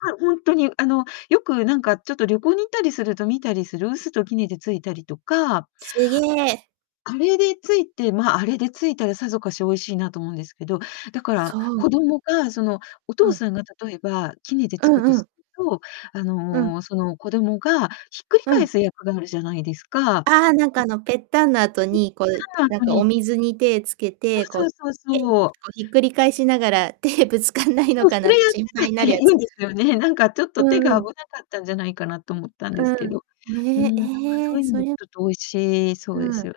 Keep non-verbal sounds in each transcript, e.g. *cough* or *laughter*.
あ、ほんとに、あの、よく、なんかちょっと旅行に行ったりすると見たりする、臼と杵でついたりとかすげ。あれでついてま、あれでついたら、さぞかし美味しいなと思うんですけど、だから、そう。子供が、その、おう父ん。さんが、例えば、杵でうつくとんうすん。ると、あうん。の、その、子どもが、ひっくりう返ん。す役があるじゃないですかああ、なんうか、ん。あの、ぺったんの後うん、に、こう、たら、なん後かおに水に手つけて、そこ、うひそうそペうン、そう。こ、ひっくり返しながら、手、ぶつかんないのそう、かそなっれやてっ心て配たっなて、いるやいんつ。ですよね。なんかちょっうと、手んうが危ん。なかったんじゃないかなと思ったんうでん、すうけん、ど。うね、ん、なんかえそうえ、いうその、ちれょっと美味しいそうでうん。すよ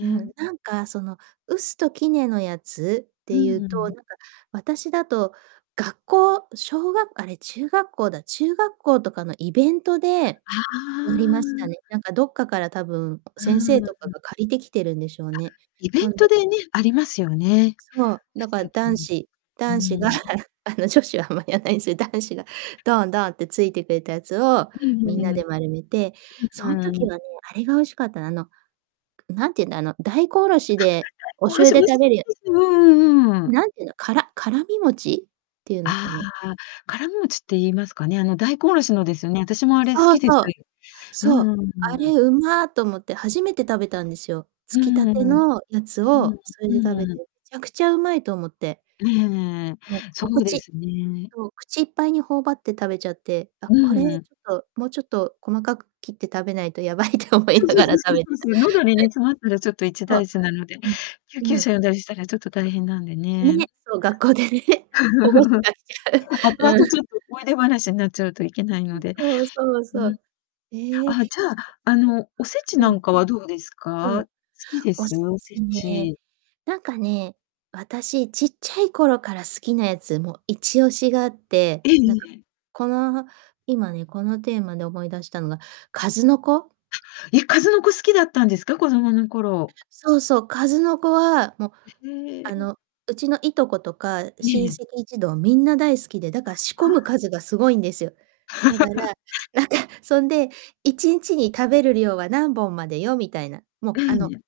うん、なんかその、臼と杵のやつっうてん、いうううと、なんん。か、私だと、学校、しょうがあれ、中学校だ、中学校とかのイベントであやりましたあ。ね。なんか、どっかから、たぶん、う先生ーとかん。が借りてきてるんでしょうあ、ね。イベほんントででね、ありますよね。そう、だから臼と男杵。子う男子が、ーん。あの、女子あんまやんないすよ、男子が、ドンドンってついてくれたやつを、うん、みんなうううん。うん、で丸めて、そんはあ、う時ん。はね、あれが美味しかった、あの、くなんて言うんだ、あの、大根おろしで、おあ、は、それ、おろ醤し油美味でしい食べるやです、うんうあれ、ん、うーん。なんて言うの、からからみ餅？っていうのあかな。あ、からみ餅って言いますかね、あの、大根おろしうのん。ですよね、あたしもあれ好そうきで、さそう、いうそんう。うんうあーれ、ん。うま！と思って、初めて食べたんですよ、うつーきたん。てうん。のやつをそれで食べて、うん。ちゃくちゃうまいと思って。ええ。もう、そおうで口すね。そう、口いっぱいに頬張って食べちゃって、あ、うこれちんうん。ょっと、もうちょっと細かく切って食べないとやばいって思いそうなそうがそらうそ食うべそてうた。そう、喉にね、詰まったら、ちょっと *chuckles* 一そう。大事なので、救うん。う急ん。車呼んだりしたらちょっと大変なんでね。ね、そう、学校でね、保護者 *chuckles* が後来ちゃう、々、うん。ちょっと思い出話になっちゃうといけないので。うんうん。そうそううそん。う。ええ、あ、すじゃっとあ、あすてはの、おせちうなん。んかはどうですうん、か？好きでおす？せおせちね、ち。なんかね、私ちっちゃい頃から好きなやつ、も、一押しがあって、ええ、なんいか、え。この、今ね、このテーマで思い出したのが、かずのこ。は、いや、かずのこ好きだったんですか？子供の頃。そうそう、かずのこは、も、え、へあえ。の、うちのいとことかええ親ええ。戚一同みんな大好きで、だから仕込は、はむあ。数がすごいんですよ。だから、*laughs* なんかそんで、1日に食べる量は何本までよ、みたいな。うも、あのん。